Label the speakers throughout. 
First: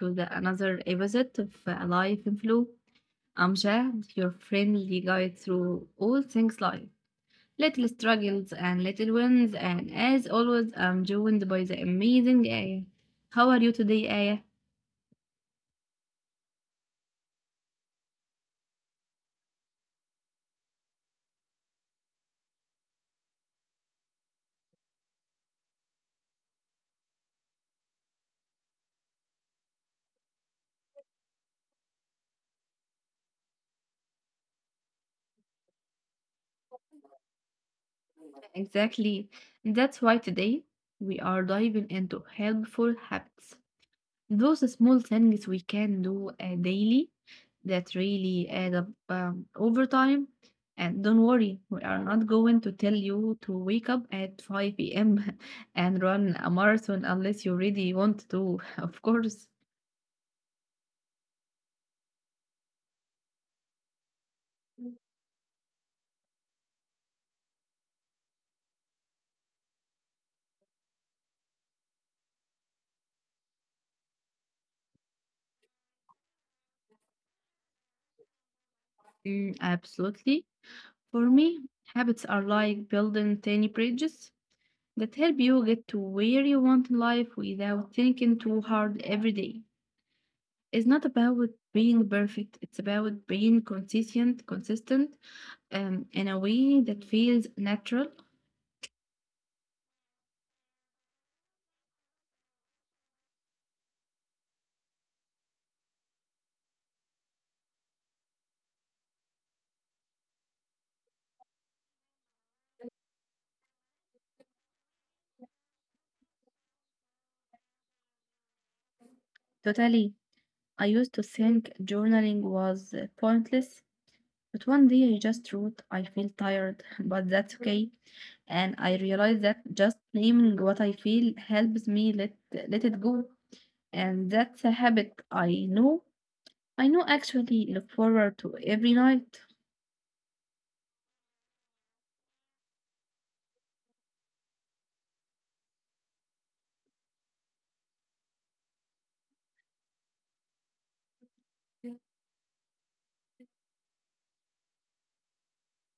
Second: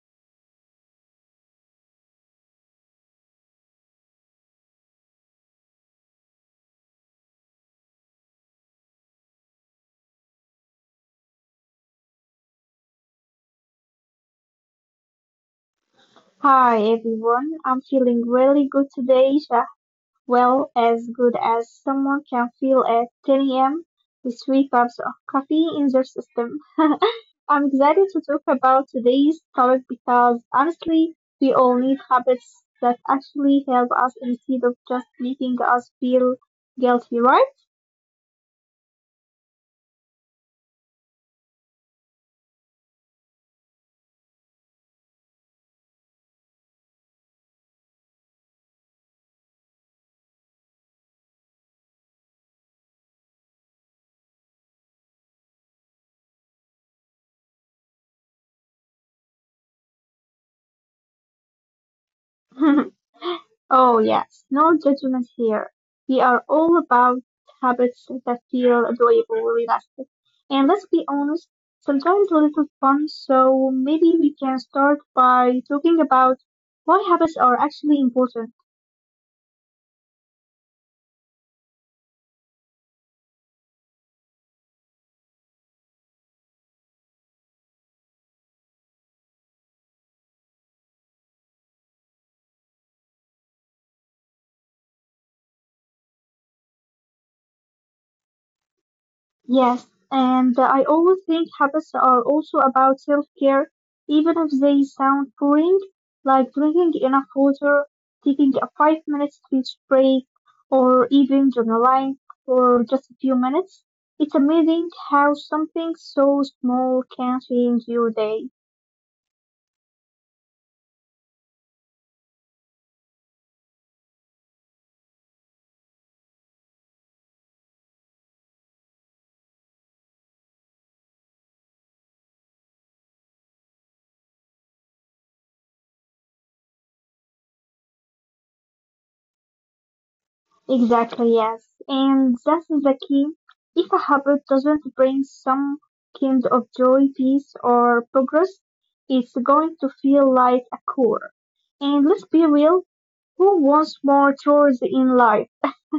Speaker 1: to the another episode of Life in Flow. I'm Jad, your friendly guide through all things life, little struggles and little wins, and as always, I'm joined by the amazing Aya. How are you today, Aya?
Speaker 2: Hi everyone, I'm feeling really good today, Isha. Well, as good as someone can feel at 10 a.m. with three cups of coffee in their system. I'm excited to talk about today's topic because honestly, we all need habits that actually help us instead of just making us feel guilty, right?
Speaker 1: Exactly. That's why today we are diving into helpful habits. Those small things we can do daily that really add up over time. And don't worry, we are not going to tell you to wake up at 5 p.m. and run a marathon, unless you really want to, of course.
Speaker 2: Oh yes, no judgment here. We are all about habits that feel enjoyable, realistic, and let's be honest, sometimes a little fun. So maybe we can start by talking about why habits are actually important.
Speaker 1: Mm, absolutely. For me, habits are like building tiny bridges that help you get to where you want in life without thinking too hard every day. It's not about being perfect, it's about being consistent in a way that feels natural.
Speaker 2: Yes, and I always think habits are also about self-care, even if they sound boring, like drinking enough water, taking a 5 minute speech break, or even journaling for just a few minutes. It's amazing how something so small can change your day.
Speaker 1: Totally. I used to think journaling was pointless, but one day I just wrote, I feel tired, but that's okay. And I realized that just naming what I feel helps me let it go. And that's a habit I know. I know actually look forward to every night.
Speaker 2: Exactly, yes. And that's the key. If a habit doesn't bring some kind of joy, peace, or progress, it's going to feel like a chore.
Speaker 1: Not
Speaker 2: And let's be real, who wants more chores in life?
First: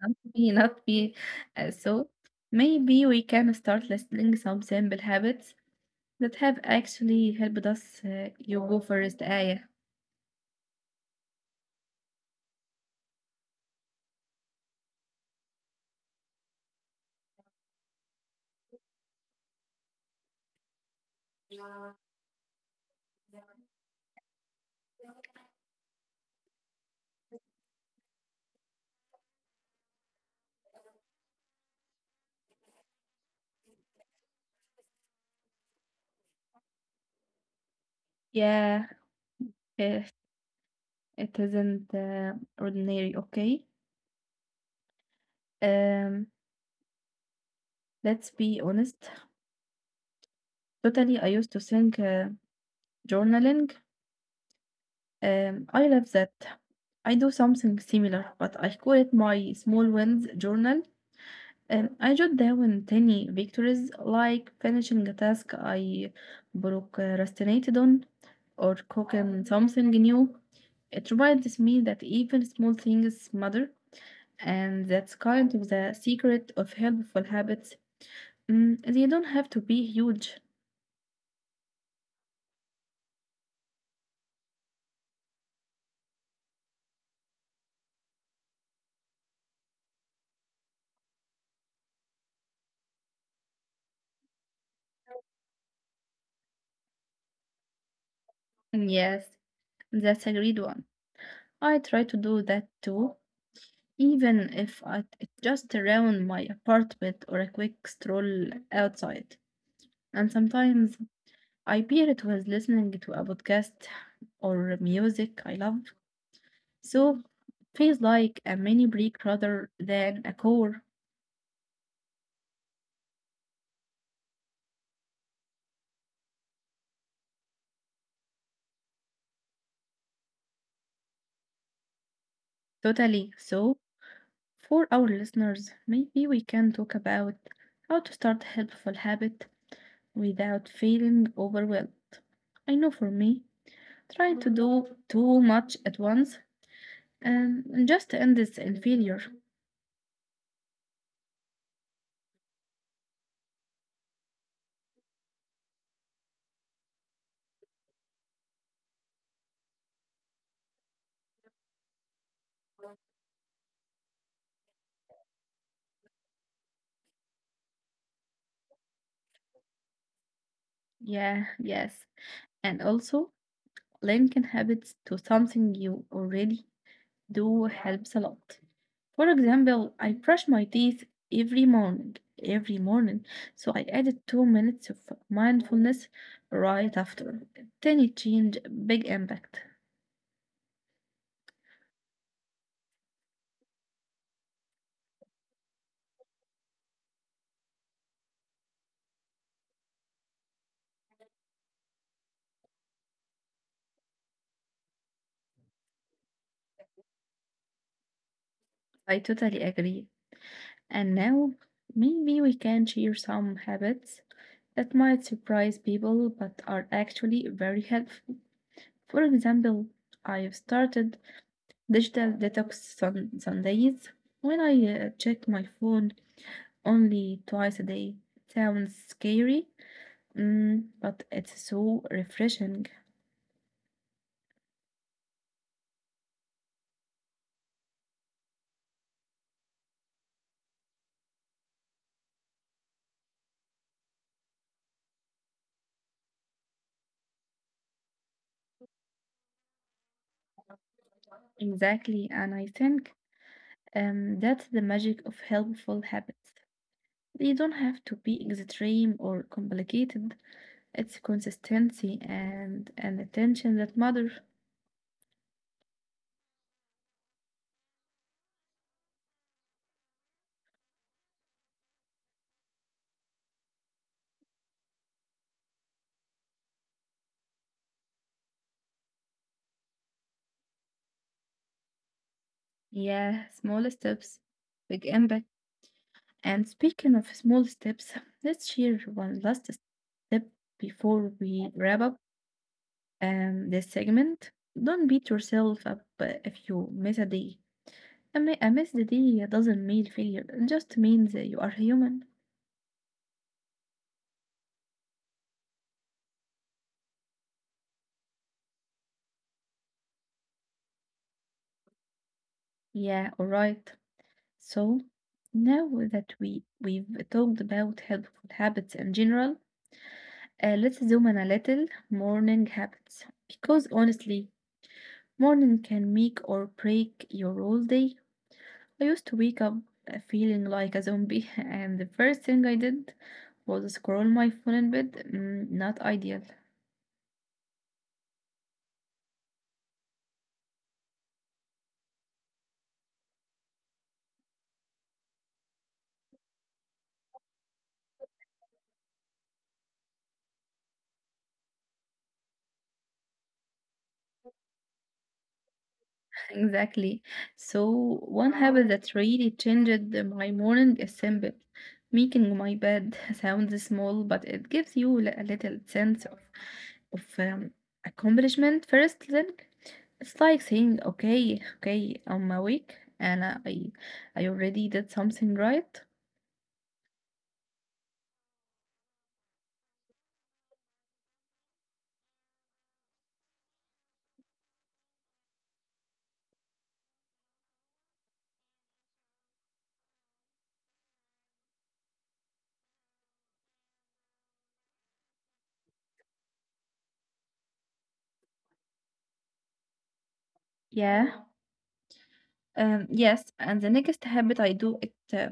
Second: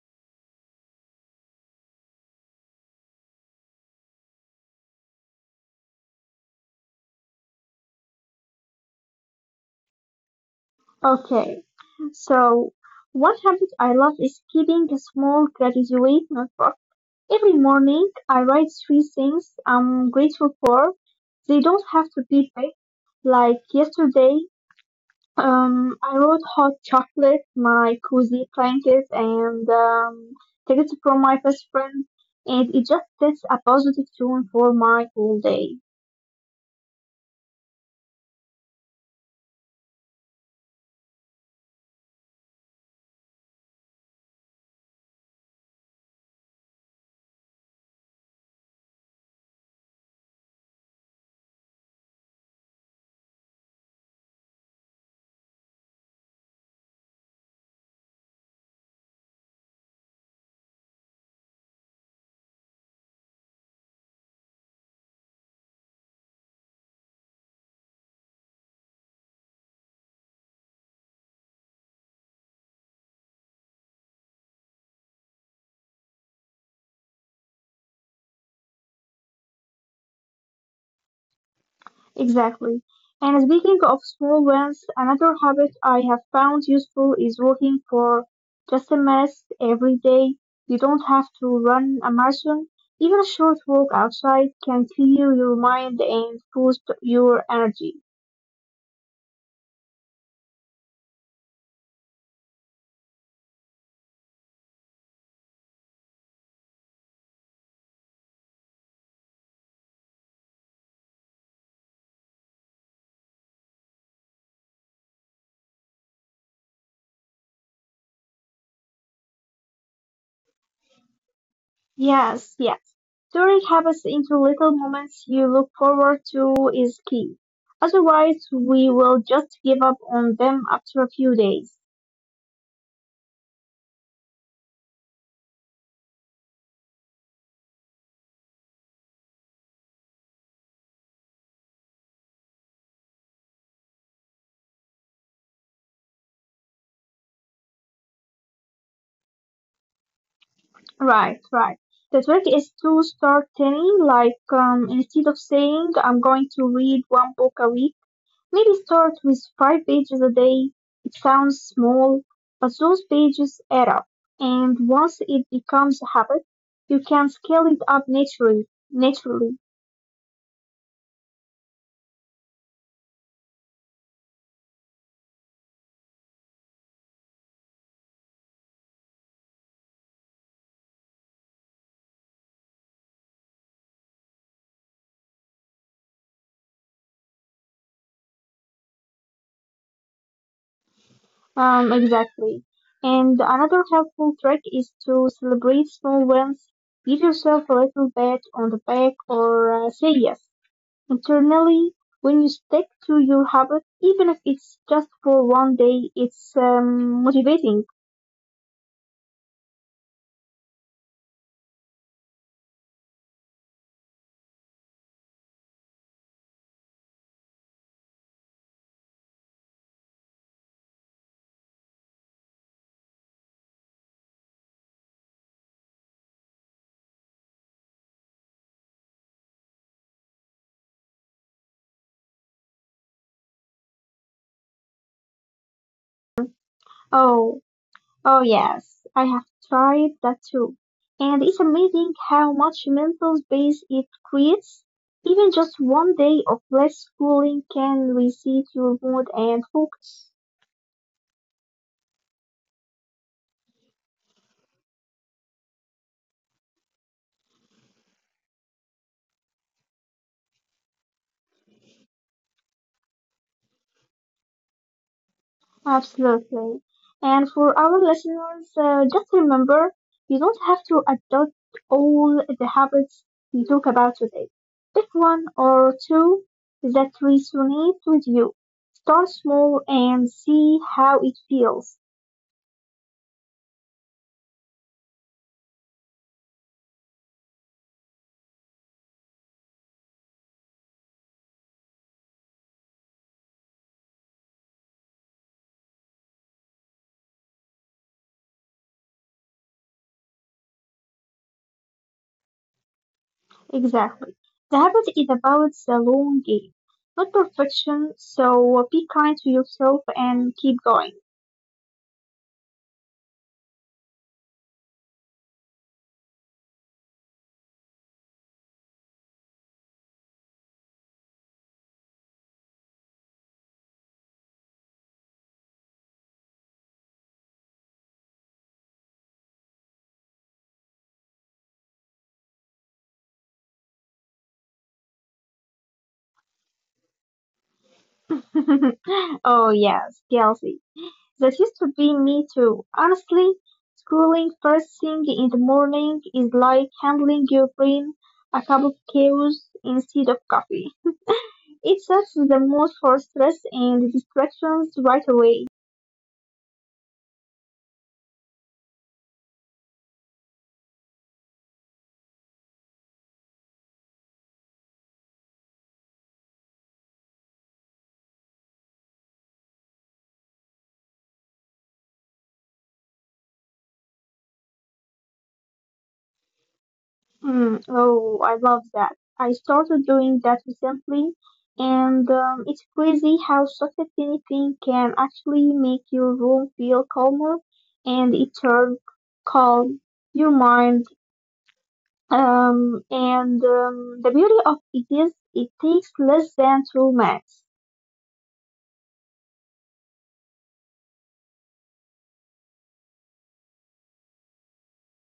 Speaker 1: be, not be. So maybe we can start listing some simple habits that have actually helped us. You go first, Aya.
Speaker 2: Okay, so one habit I love is keeping a small gratitude notebook. Every morning, I write three things I'm grateful for. They don't have to be big. Like yesterday, I wrote hot chocolate, my cozy blanket, and tickets from my best friend, and it just sets a positive tone for my whole day.
Speaker 1: Yeah, if it isn't ordinary, okay? Um, let's be honest. Totally, I used to think journaling. I love that. I do something similar, but I call it my small wins journal. I jot down tiny victories like finishing a task I procrastinated on, or cooking something new. It reminds me that even small things matter, and that's kind of the secret of helpful habits. Mm, they don't have to be huge.
Speaker 2: Exactly. And speaking of small wins, another habit I have found useful is walking for just a minute every day. You don't have to run a marathon. Even a short walk outside can clear your mind and boost your energy.
Speaker 1: Yes, that's a great one. I try to do that too, even if it's just around my apartment or a quick stroll outside. And sometimes I peer it was listening to a podcast or music I love. So it feels like a mini break rather than a core.
Speaker 2: Yes, yes. Turning habits into little moments you look forward to is key. Otherwise, we will just give up on them after a few days.
Speaker 1: Totally. So for our listeners, maybe we can talk about how to start helpful habit without feeling overwhelmed. I know for me, trying to do too much at once and just ends in failure.
Speaker 2: Right, right. The trick is to start tiny, like instead of saying I'm going to read one book a week, maybe start with five pages a day. It sounds small, but those pages add up. And once it becomes a habit, you can scale it up naturally.
Speaker 1: Yeah, yes. And also, linking habits to something you already do helps a lot. For example, I brush my teeth every morning, every morning. So I added 2 minutes of mindfulness right after. Tiny change, big impact.
Speaker 2: Exactly. And another helpful trick is to celebrate small wins. Give yourself a little pat on the back or say yes internally when you stick to your habit, even if it's just for one day. It's motivating.
Speaker 1: I totally agree. And now maybe we can share some habits that might surprise people but are actually very helpful. For example, I've started digital detox Sundays, when I check my phone only twice a day. Sounds scary, mm, but it's so refreshing.
Speaker 2: Oh, oh yes, I have tried that too, and it's amazing how much mental space it creates. Even just one day of less schooling can reset your mood and focus.
Speaker 1: Exactly, and I think that's the magic of helpful habits. They don't have to be extreme or complicated. It's consistency and attention that matter.
Speaker 2: Absolutely. And for our listeners, just remember you don't have to adopt all the habits we talk about today. Pick one or two that resonate with you. Start small and see how it feels.
Speaker 1: Yeah, small steps, big impact. And speaking of small steps, let's share one last step before we wrap up this segment. Don't beat yourself up if you miss a day. A missed day doesn't mean failure, it just means that you are human.
Speaker 2: Exactly. The habit is about the long game, not perfection, so be kind to yourself and keep going.
Speaker 1: Yeah, alright. So, now that we've talked about helpful habits in general, let's zoom in a little. Morning habits. Because honestly, morning can make or break your whole day. I used to wake up feeling like a zombie, and the first thing I did was scroll my phone in bed. Mm, not ideal.
Speaker 2: Oh, yes, Kelsey. That used to be me too. Honestly, scrolling first thing in the morning is like handling your brain a cup of chaos instead of coffee. It sets the mood for stress and distractions right away.
Speaker 1: Exactly. So, one habit that really changed my morning is simple. Making my bed sounds small, but it gives you a little sense of accomplishment first thing. It's like saying, okay, okay, I'm awake and I already did something right.
Speaker 2: Mm. Oh, I love that. I started doing that recently, and it's crazy how socket anything can actually make your room feel calmer, and it turns calm your mind and The beauty of it is it takes less than 2 minutes.
Speaker 1: Yeah. Yes, and the next habit I do it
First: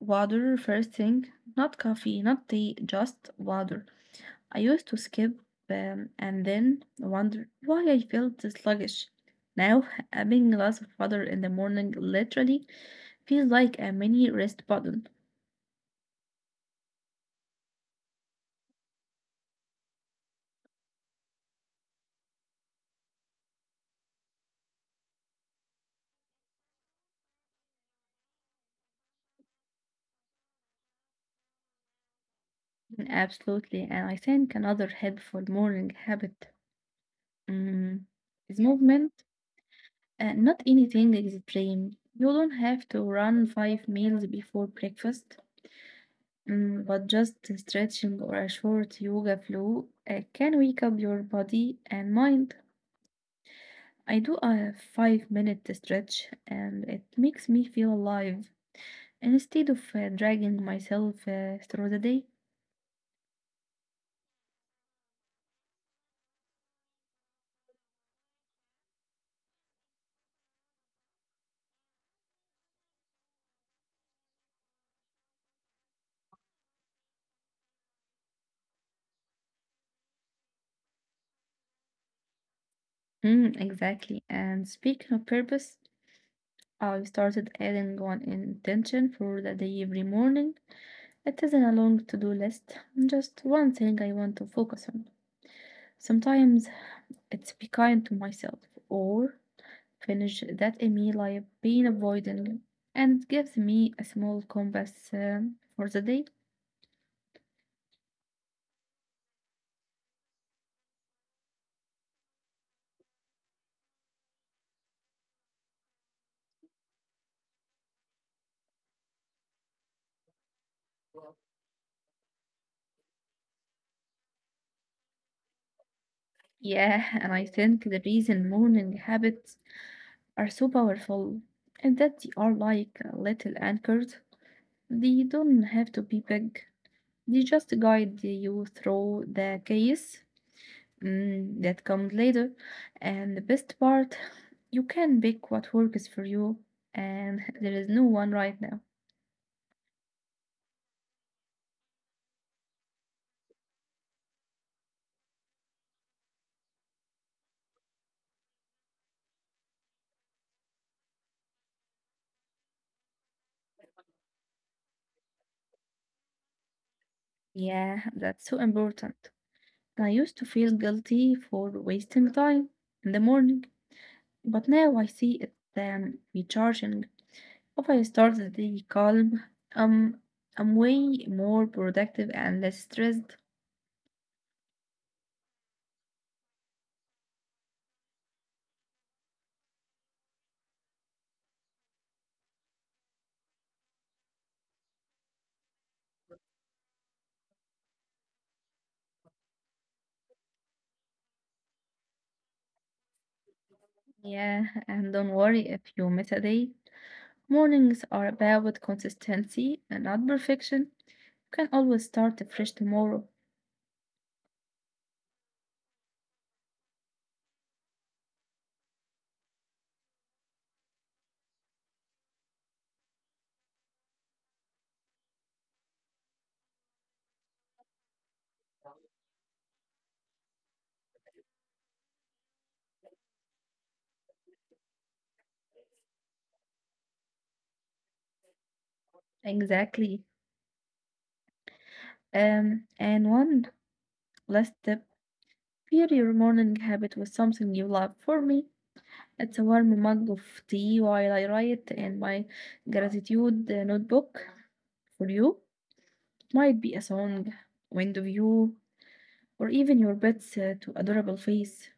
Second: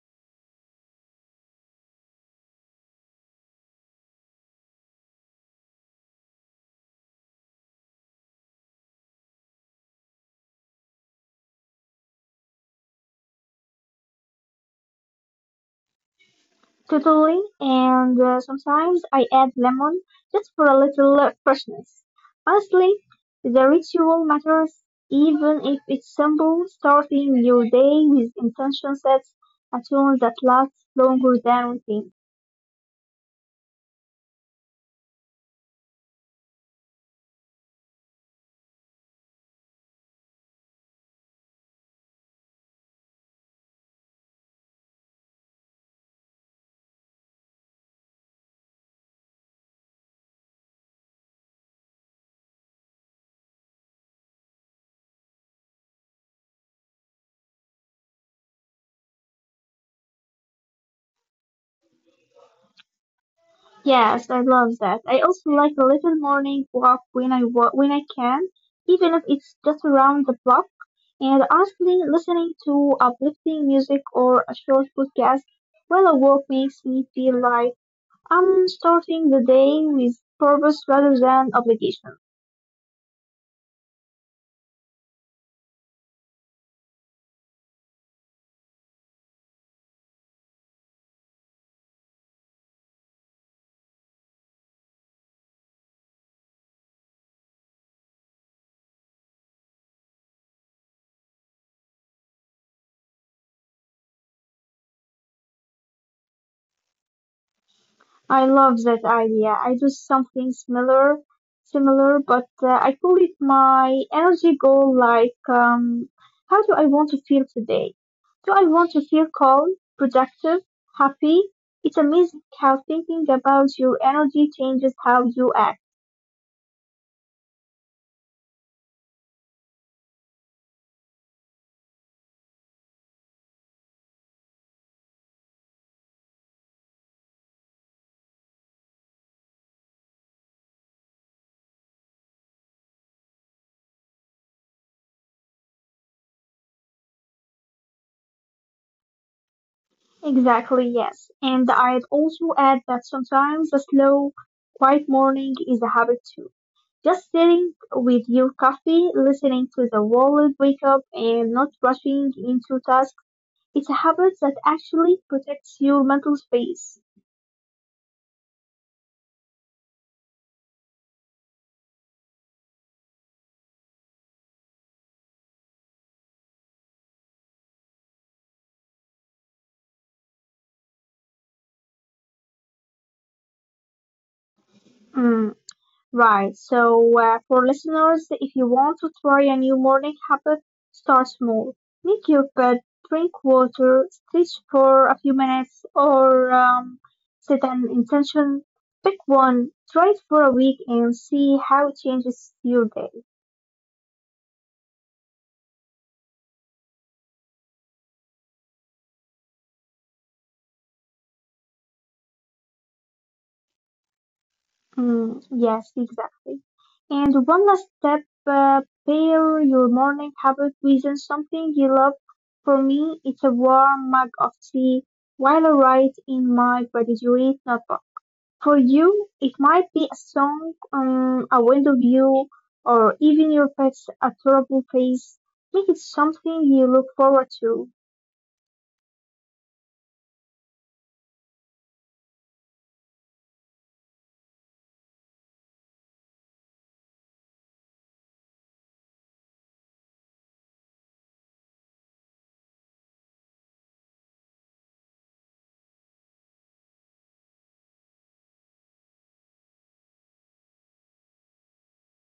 Speaker 1: water first thing, not coffee, not tea, just water. I used to skip and then wonder why I felt sluggish. Now, having a glass of water in the morning literally feels like a mini rest button.
Speaker 2: Totally. And sometimes I add lemon just for a little freshness. Honestly, the ritual matters even if it's simple. Starting your day with intention sets a tone that lasts longer than routine.
Speaker 1: Absolutely, and I think another helpful morning habit mm, is movement. Not anything extreme. You don't have to run five meals before breakfast, mm, but just stretching or a short yoga flow can wake up your body and mind. I do a 5 minute stretch and it makes me feel alive instead of dragging myself through the day.
Speaker 2: Yes, I love that. I also like a little morning walk when I can, even if it's just around the block. And honestly, listening to uplifting music or a short podcast while I walk makes me feel like I'm starting the day with purpose rather than obligation.
Speaker 1: Mm, exactly. And speaking of purpose, I started adding one intention for the day every morning. It isn't a long to-do list, just one thing I want to focus on. Sometimes it's be kind to myself, or finish that email I've been avoiding, and it gives me a small compass for the day.
Speaker 2: I love that idea. I do something similar, but I call it my energy goal. Like, how do I want to feel today? Do I want to feel calm, productive, happy? It's amazing how thinking about your energy changes how you act.
Speaker 1: Yeah, and I think the reason morning habits are so powerful is that they are like little anchors. They don't have to be big. They just guide you through the chaos mm, that comes later. And the best part, you can pick what works for you, and there is no one right now.
Speaker 2: Exactly, yes. And I'd also add that sometimes a slow, quiet morning is a habit too. Just sitting with your coffee, listening to the world wake up and not rushing into tasks, it's a habit that actually protects your mental space.
Speaker 1: Yeah, that's so important. I used to feel guilty for wasting time in the morning, but now I see it recharging. If I start the day calm, um, I'm way more productive and less stressed.
Speaker 2: Mm, right, so for listeners, if you want to try a new morning habit, start small. Make your bed, drink water, stretch for a few minutes, or set an intention. Pick one, try it for a week, and see how it changes your day.
Speaker 1: Yeah, and don't worry if you miss a day, mornings are about consistency and not perfection. You can always start afresh tomorrow.
Speaker 2: Mm, yes, exactly. And one last step, uh, pair your morning habit with something you love. For me, it's a warm mug of tea while I write in my gratitude notebook. For you, it might be a song, a window view, or even your pet's adorable face. Make it something you look forward to.
Speaker 1: Exactly. And one last tip, pair your morning habit with something you love. For me, it's a warm mug of tea while I write in my gratitude notebook. For you, it might be a song, window view, or even your pet's to adorable face.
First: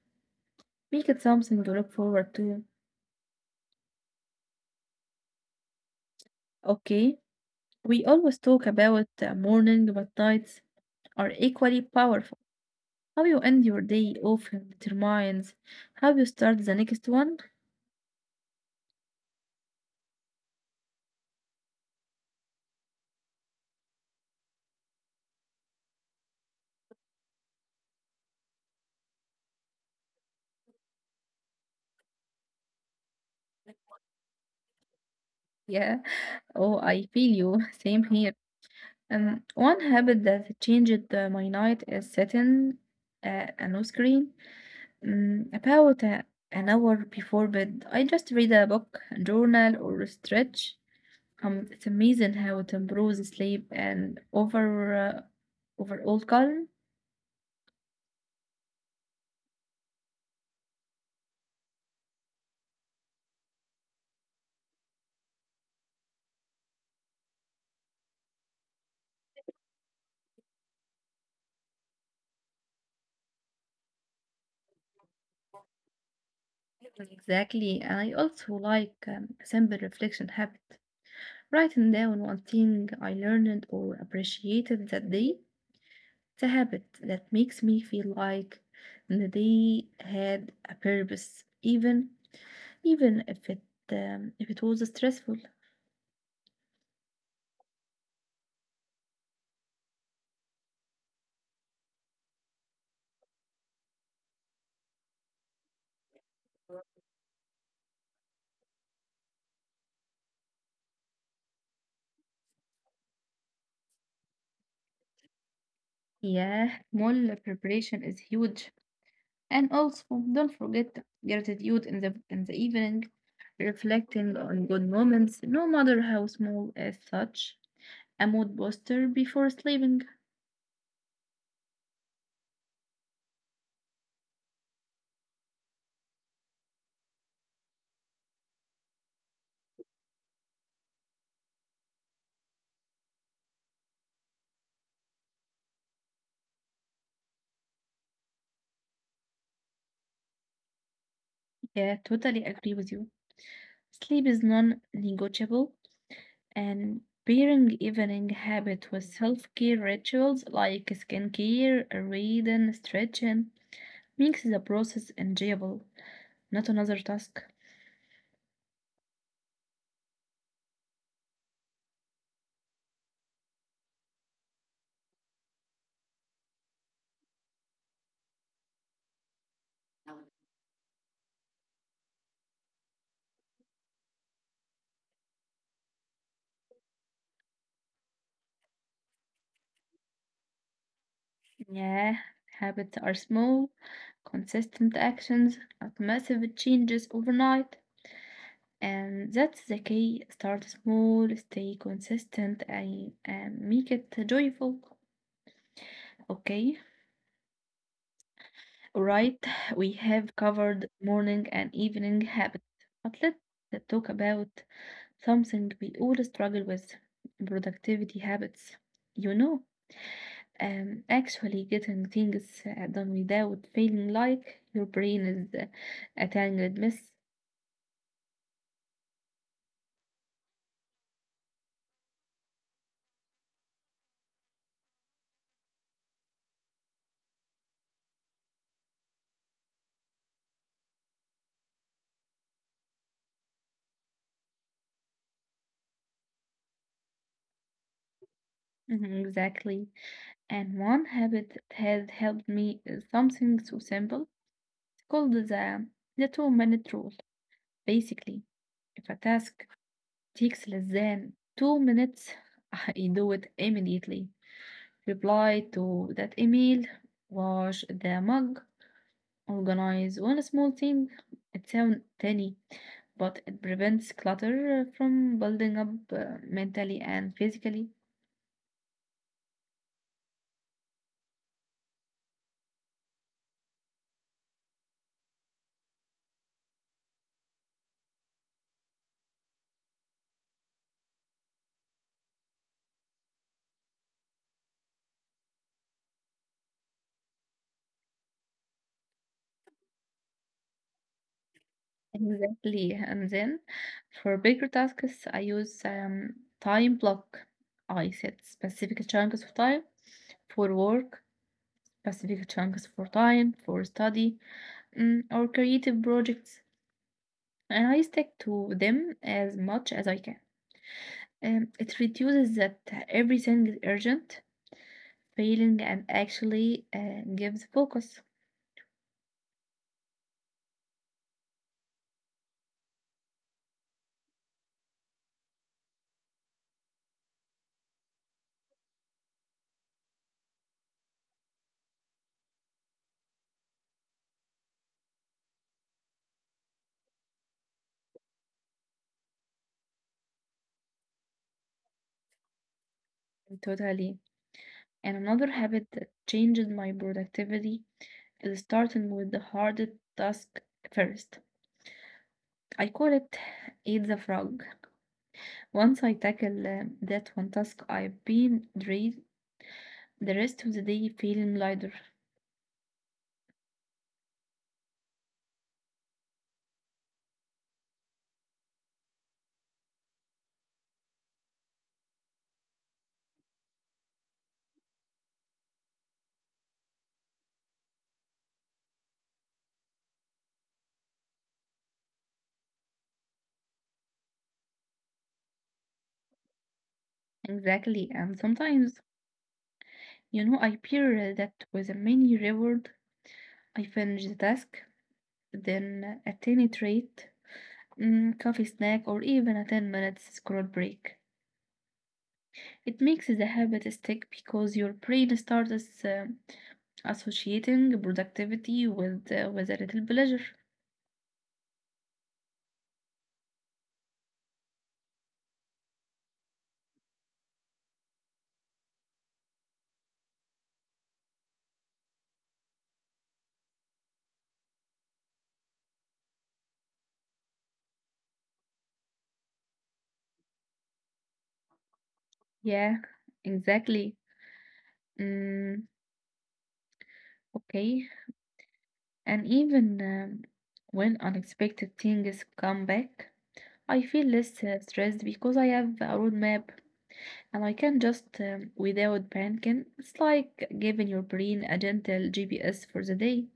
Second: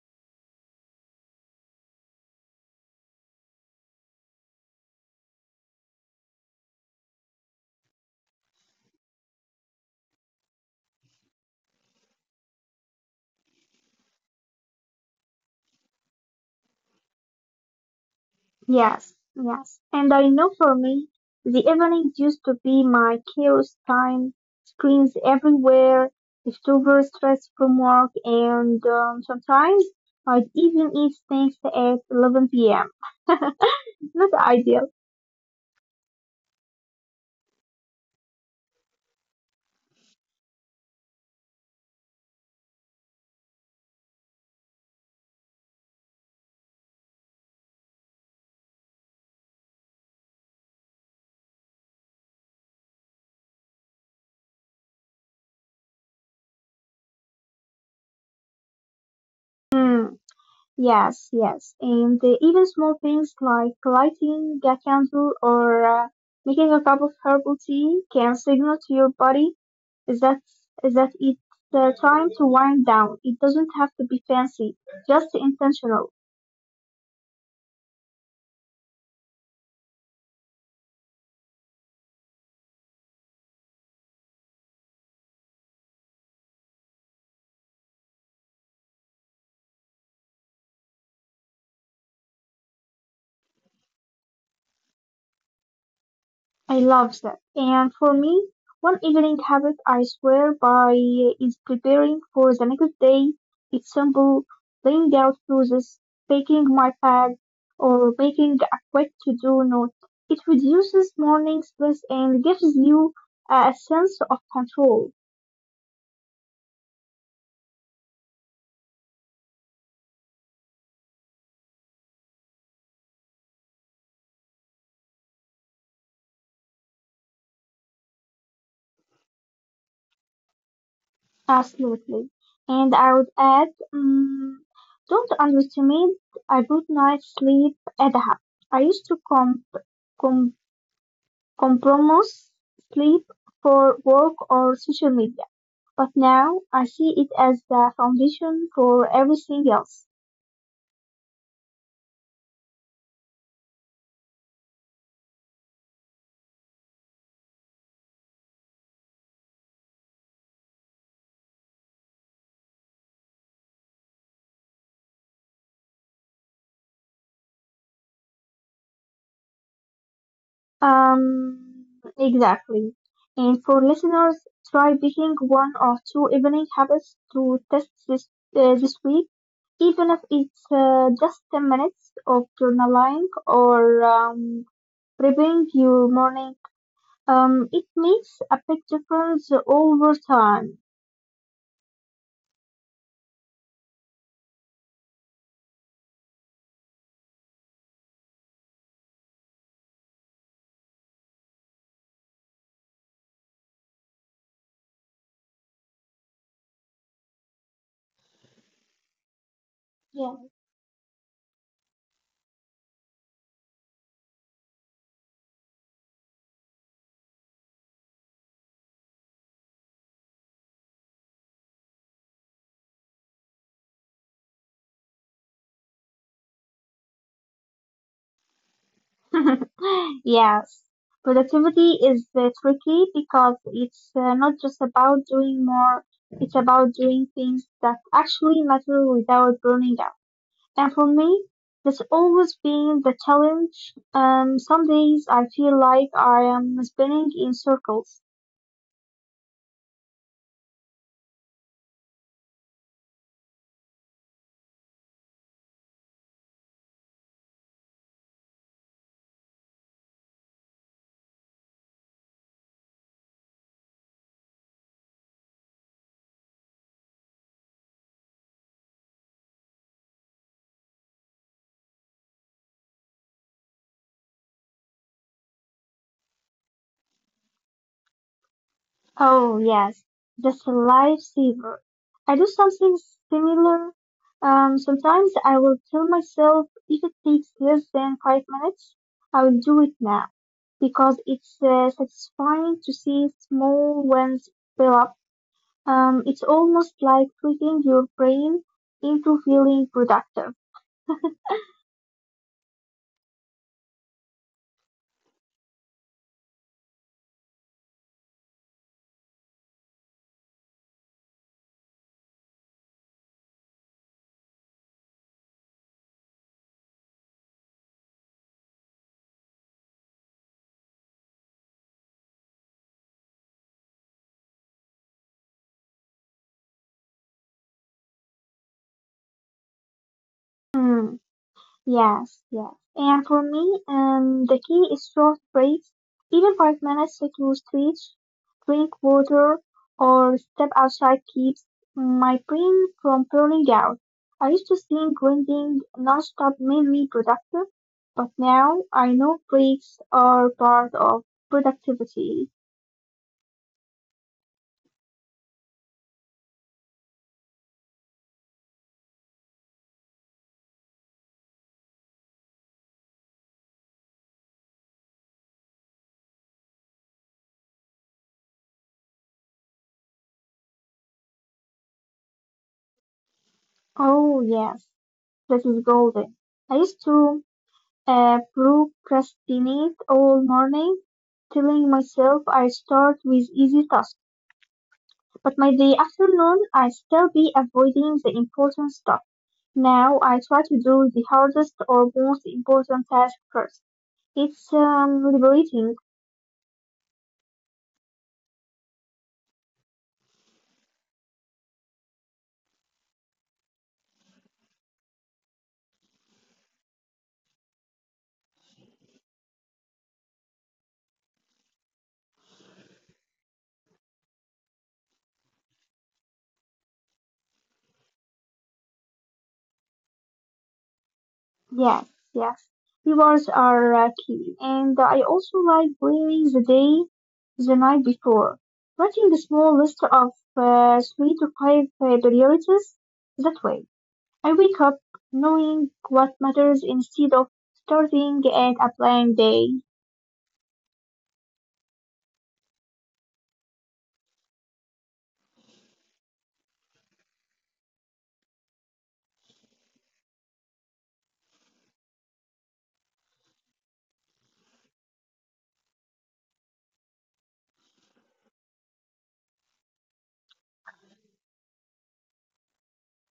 Speaker 1: Make it something you look forward to. Okay, we always talk about the morning, but nights are equally powerful. How you end your day often determines how you start the next one.
Speaker 2: Yes, yes. And I know for me, the evening used to be my chaos time, screens everywhere, leftover stress from work, and sometimes I'd even eat snacks at 11 p.m. Not ideal.
Speaker 1: Yeah. Oh, I feel you. Same here. One habit that changed my night is setting a no screen. About an hour before bed, I just read a book, journal, or stretch. It's amazing how it improves sleep and overall calm.
Speaker 2: Mm, yes, yes. And even small things like lighting a candle or making a cup of herbal tea can signal to your body. Is that is that it's time to wind down. It doesn't have to be fancy, just intentional.
Speaker 1: Exactly. I also like a simple reflection habit, writing down one thing I learned or appreciated that day. It's a habit that makes me feel like the day had a purpose, even if it was stressful.
Speaker 2: I love that. And for me, one evening habit I swear by is preparing for the next day. It's simple, laying out cruises, taking my bag, or making a quick to-do note. It reduces morning stress and gives you a sense of control.
Speaker 1: Yeah, small preparation is huge. And also, don't forget gratitude in the evening, reflecting on good moments, no matter how small as such. A mood booster before sleeping.
Speaker 2: Absolutely. And I would add, mm don't underestimate a good night's sleep at a hub. I used to com- compromise sleep for work or social media, but now I see it as the foundation for everything else.
Speaker 1: Yeah, totally agree with you. Sleep is non-negotiable. And pairing evening habit with self-care rituals like skincare, reading, stretching makes the process enjoyable, not another task.
Speaker 2: Um, exactly. And for listeners, try picking one or two evening habits to test this week, even if it's just 10 minutes of journaling or prepping your morning. It makes a big difference over time.
Speaker 1: Yeah, habits are small, consistent actions, not massive changes overnight. And that's the key. Start small, stay consistent, and make it joyful. Okay, alright, we
Speaker 2: Yeah.
Speaker 1: have covered morning and evening habits, but let's talk about something we all struggle with. Productivity habits. You know, actually getting things done without feeling like your brain is a tangled mess.
Speaker 2: Yes, productivity is tricky because it's not just about doing more, it's about doing things that actually matter without burning out. And for me, that's always been the challenge. Some days I feel like I am spinning in circles.
Speaker 1: Mhm, exactly. And one habit that has helped me is something so simple. It's called the 2 minute rule. Basically, if a task takes less than 2 minutes, I do it immediately. Reply to that email, wash the mug, organize one small thing. It sounds tiny, but it prevents clutter from building up mentally and physically.
Speaker 2: Oh yes, that's a lifesaver. I do something similar. Sometimes I will tell myself if it takes less than 5 minutes, I will do it now because it's satisfying to see small wins fill up. It's almost like tricking your brain into feeling productive.
Speaker 1: Exactly. And then for bigger tasks, I use time block. I set specific chunks of time for work, specific chunks for time, for study, mm, or creative projects, and I stick to them as much as I can. It reduces that everything is urgent failing and actually gives focus.
Speaker 2: Hmm. Yes, yes. And for me, the key is short breaks, even 5 minutes to stretch, drink water, or step outside keeps my brain from burning out. I used to think grinding nonstop made me productive, but now I know breaks are part of productivity.
Speaker 1: Totally. And another habit that changes my productivity is starting with the hardest task first. I call it eat the frog. Once I tackle that one task, I've been drained the rest of the day feeling lighter.
Speaker 2: Oh yes, that is golden. I used to I procrastinate all morning, telling myself I start with easy tasks, but by the afternoon I still be avoiding the important stuff. Now I try to do the hardest or most important task first. It's liberating.
Speaker 1: Exactly, and sometimes, you know, I pair that with a mini reward. I finish the task, then a tiny treat, mm, coffee snack, or even a 10 minutes scroll break. It makes the habit stick because your brain starts associating productivity with a little pleasure.
Speaker 2: Yes, yes. Rewards are key, and I also like planning the day the night before. Writing a small list of three to five priorities that way. I wake up knowing what matters instead of starting at a blank day.
Speaker 1: Yeah, exactly. Mm, okay. And even when unexpected things come back, I feel less stressed because I have a roadmap. And I can just, without panicking, it's like giving your brain a gentle GPS for the day.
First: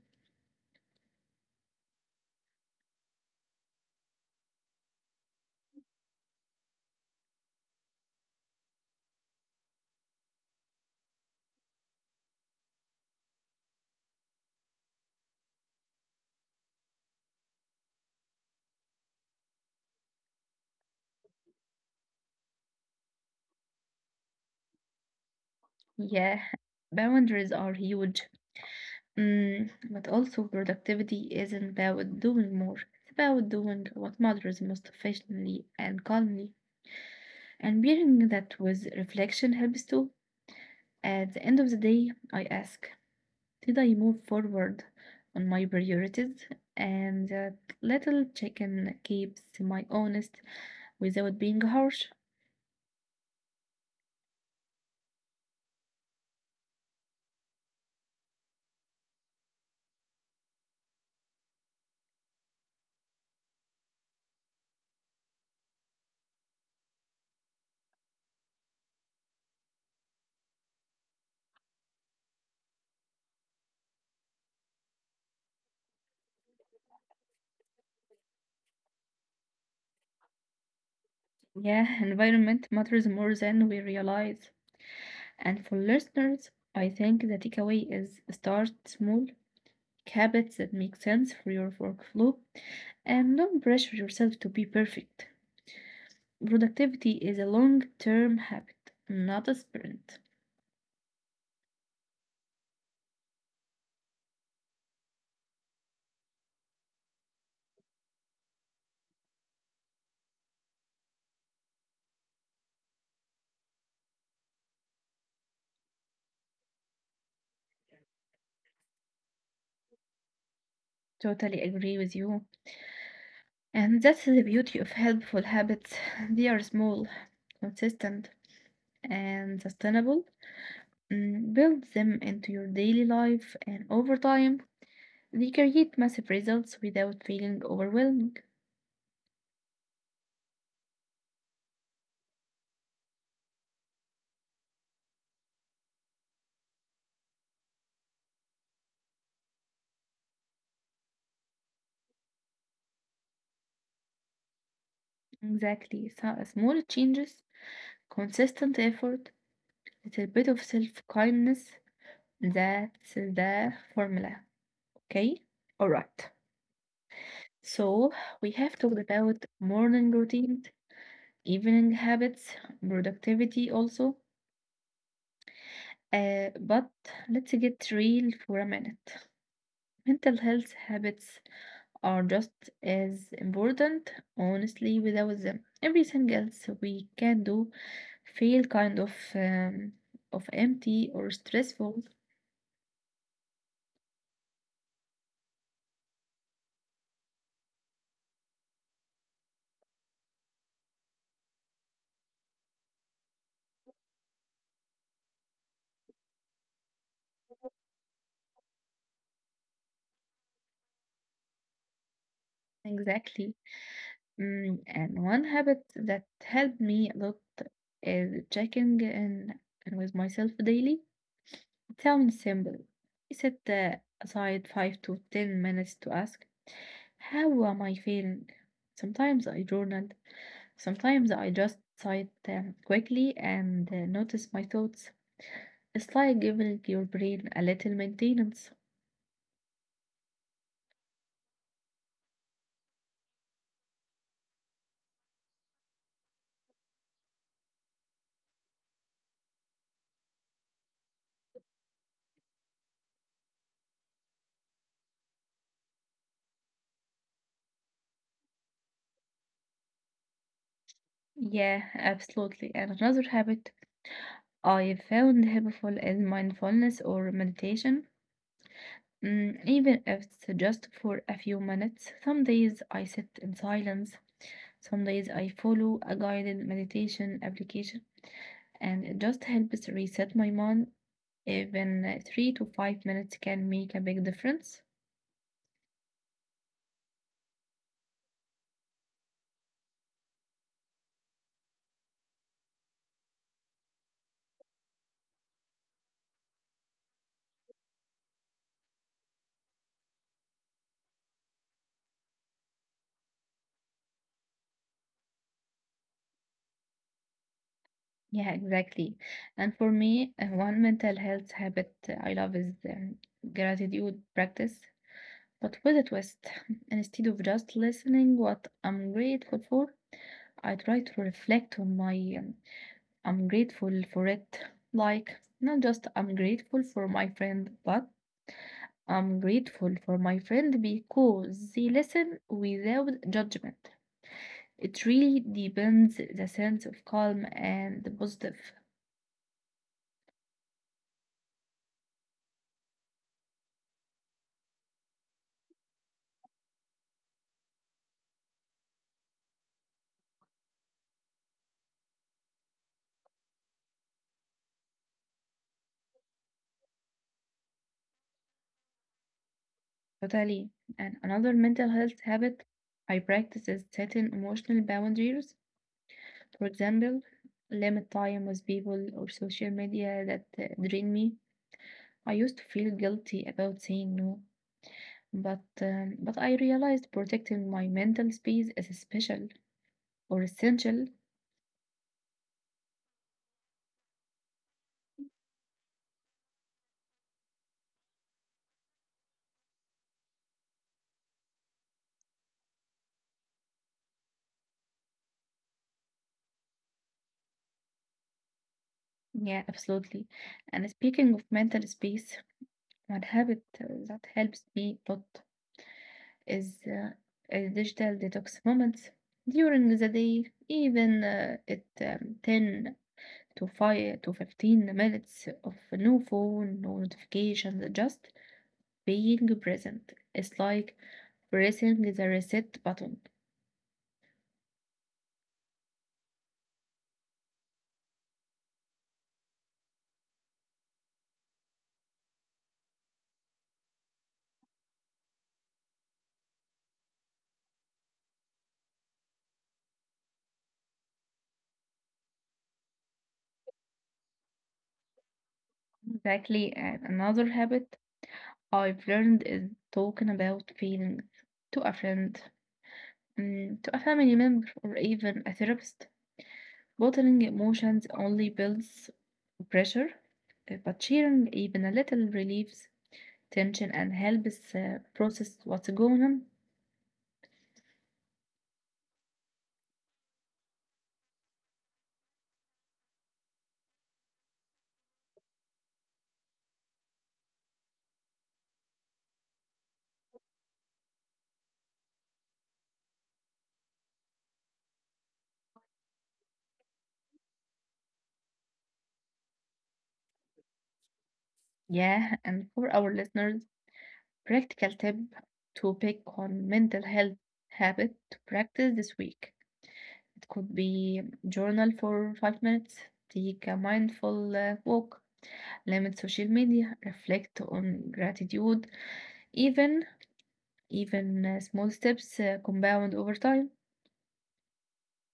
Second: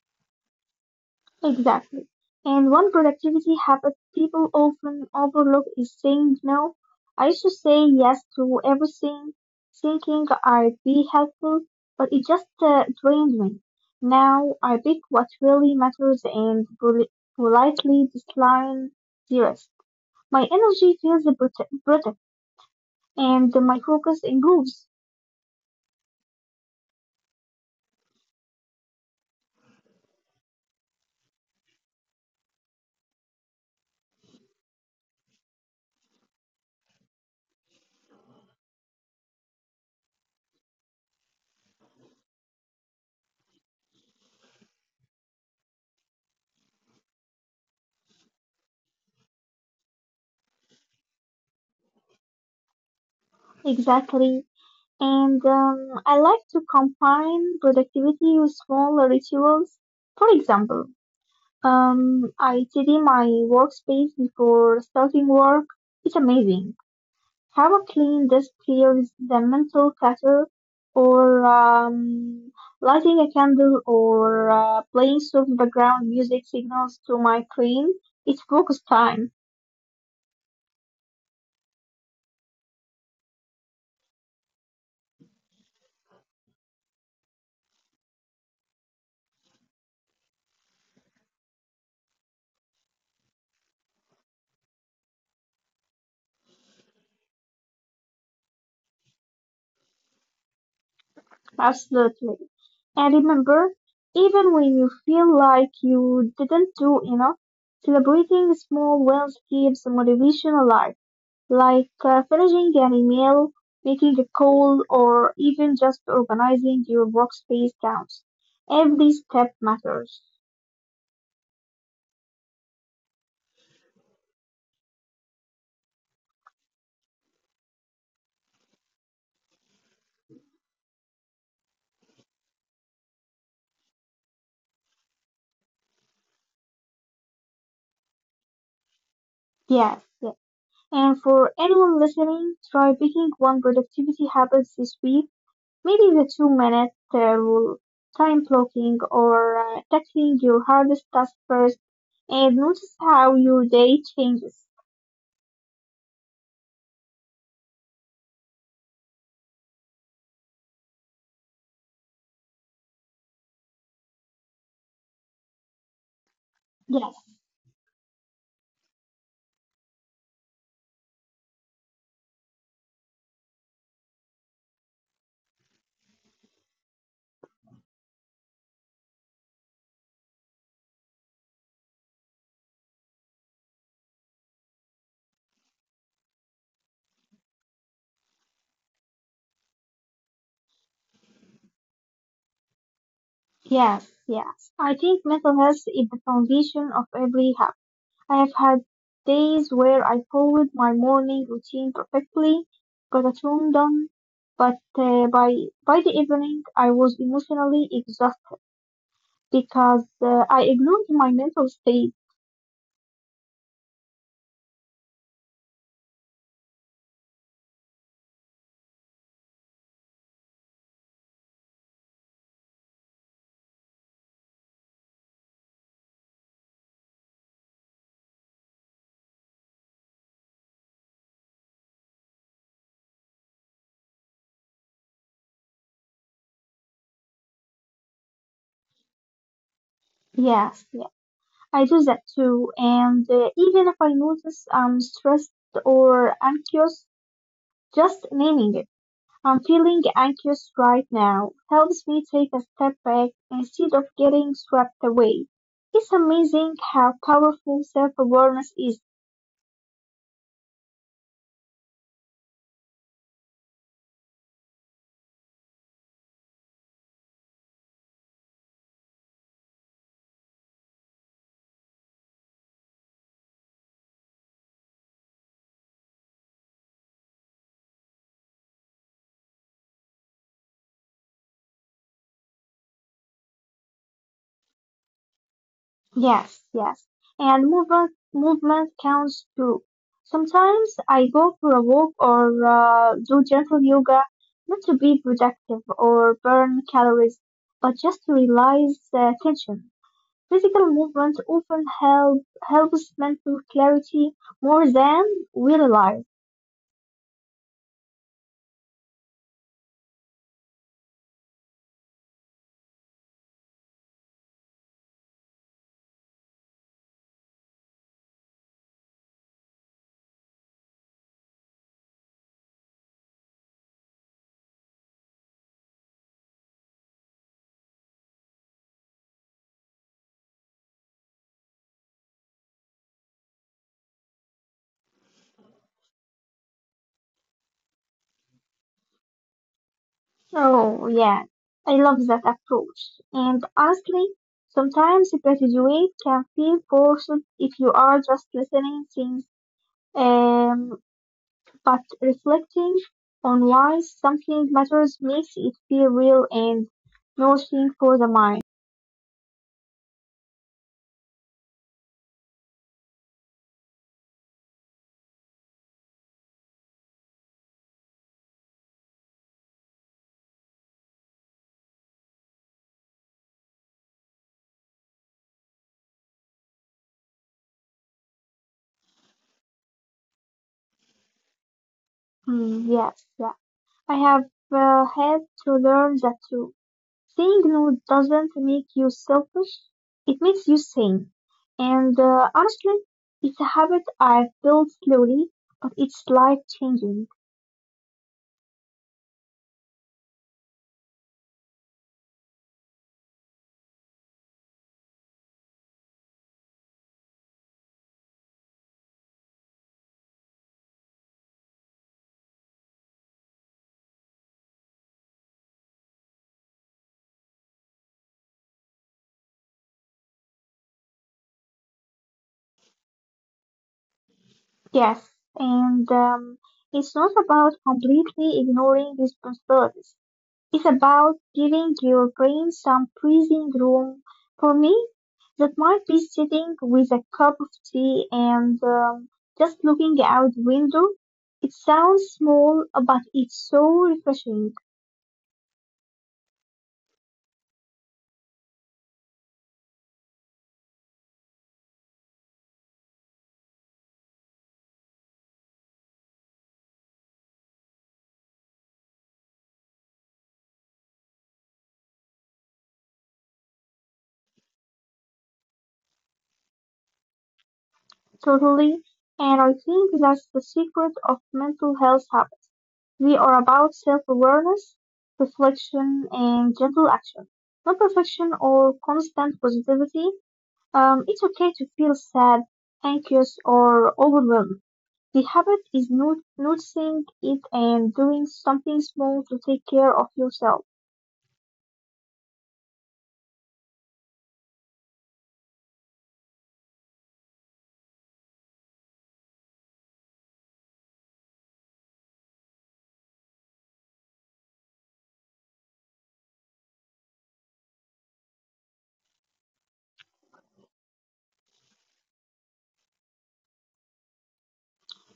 Speaker 2: Exactly. And one productivity habit people often overlook is saying no. I used to say yes to everything, thinking I'd be helpful, but it just drained me. Now I pick what really matters and politely decline the rest. My energy feels protected and my focus improves.
Speaker 1: Yeah, boundaries are huge. Mm, but also, productivity isn't about doing more, it's about doing what matters most efficiently and calmly. And bearing that with reflection helps too. At the end of the day, I ask, did I move forward on my priorities? And that little chicken keeps my honest without being harsh.
Speaker 2: Exactly. And I like to combine productivity with small rituals. For example, I tidy my workspace before starting work. It's amazing how a clean desk clears the mental clutter, or lighting a candle, or playing soft background music signals to my brain. It's focus time,
Speaker 1: Yeah, environment matters more than we realize. And for listeners, I think the takeaway is start small, habits that make sense for your workflow, and don't pressure yourself to be perfect. Productivity is a long term habit, not a sprint.
Speaker 2: absolutely. And remember, even when you feel like you didn't do enough, celebrating small wins keeps motivation alive, like finishing an email, making a call, or even just organizing your workspace counts. Every step matters.
Speaker 1: Totally agree with you. And that's the beauty of helpful habits. They are small, consistent, and sustainable. Mm, build them into your daily life, and over time, they create massive results without feeling overwhelming.
Speaker 2: Yes, yes. And for anyone listening, try picking one productivity habit this week. Maybe the 2 minutes rule, time blocking, or tackling your hardest task first, and notice how your day changes.
Speaker 1: Exactly. So, small changes, consistent effort, little bit of self kindness. That's the formula. Okay? Alright.
Speaker 2: Yes,
Speaker 1: So, we have talked about morning routines, evening habits, productivity also. But let's get real for a minute. Mental health habits are just as important, honestly, without them. Everything else we can do feel kind of of empty or stressful.
Speaker 2: yes, yes. I think mental health is the foundation of every health. I have had days where I followed my morning routine perfectly, got a tone done, but by the evening I was emotionally exhausted because I ignored my mental state.
Speaker 1: Exactly. Mm, and one habit that helped me a lot is checking in with myself daily. Sounds simple. Set aside 5 to 10 minutes to ask, how am I feeling? Sometimes I journal. Sometimes I just sigh quickly and notice my thoughts. It's like giving your brain a little maintenance.
Speaker 2: Yes, yes. I do that too, and even if I notice I'm stressed or anxious, just naming it. I'm feeling anxious right now helps me take a step back instead of getting swept away. It's amazing how powerful self awareness is.
Speaker 1: Yeah, absolutely. And another habit I found helpful is mindfulness or meditation. Mm, even if it's just for a few minutes, some days I sit in silence. Some days I follow a guided meditation application, and it just helps reset my mind. Even 3 to 5 minutes can make a big difference.
Speaker 2: Yes, yes. And movement counts too. Sometimes I go for a walk or do gentle yoga, not to be productive or burn calories, but just to release tension. Physical movement often helps mental clarity more than we realize.
Speaker 1: Yeah, exactly. And for me, one mental health habit I love is gratitude practice, but with a twist. Instead of just listening what I'm grateful for, I try to reflect on my I'm grateful for it. Like, not just I'm grateful for my friend, but I'm grateful for my friend because they listen without judgment. It really deepens the sense of calm and positive.
Speaker 2: Oh yeah, I love that approach. And honestly, sometimes gratitude can feel forced if you are just listening. Um, but reflecting on why something matters makes it feel real and nourishing for the mind.
Speaker 1: Totally. And another mental health habit I practice is setting emotional boundaries. For example, limit time with people or social media that drain me. I used to feel guilty about saying no, but I realized protecting my mental space is special or essential.
Speaker 2: Mm, yes, yeah. I have had to learn that too. Saying no doesn't make you selfish, it makes you sane. And honestly, it's a habit I've built slowly, but it's life changing.
Speaker 1: Yeah, absolutely. And speaking of mental space, one habit that helps me a lot is a digital detox moments during the day, even at 10 to 5 to 15 minutes of no phone, no notifications, just being present. It's like pressing the reset button.
Speaker 2: Yes, and it's not about completely ignoring responsibilities. It's about giving your brain some breathing room. For me, that might be sitting with a cup of tea and just looking out the window. It sounds small, but it's so refreshing.
Speaker 1: Exactly. And another habit I've learned is talking about feelings to a friend, mm, to a family member, or even a therapist. Bottling emotions only builds pressure, but sharing even a little relieves tension and helps process what's going on.
Speaker 2: Totally. And I think that's the secret of mental health habits. We are about self-awareness, reflection, and gentle action. Not perfection or constant positivity. It's okay to feel sad, anxious, or overwhelmed. The habit is noticing it and doing something small to take care of yourself.
Speaker 1: Yeah, and for our listeners, practical tip to pick on mental health habit to practice this week. It could be journal for 5 minutes, take a mindful walk, limit social media, reflect on gratitude, even even small steps compound over time.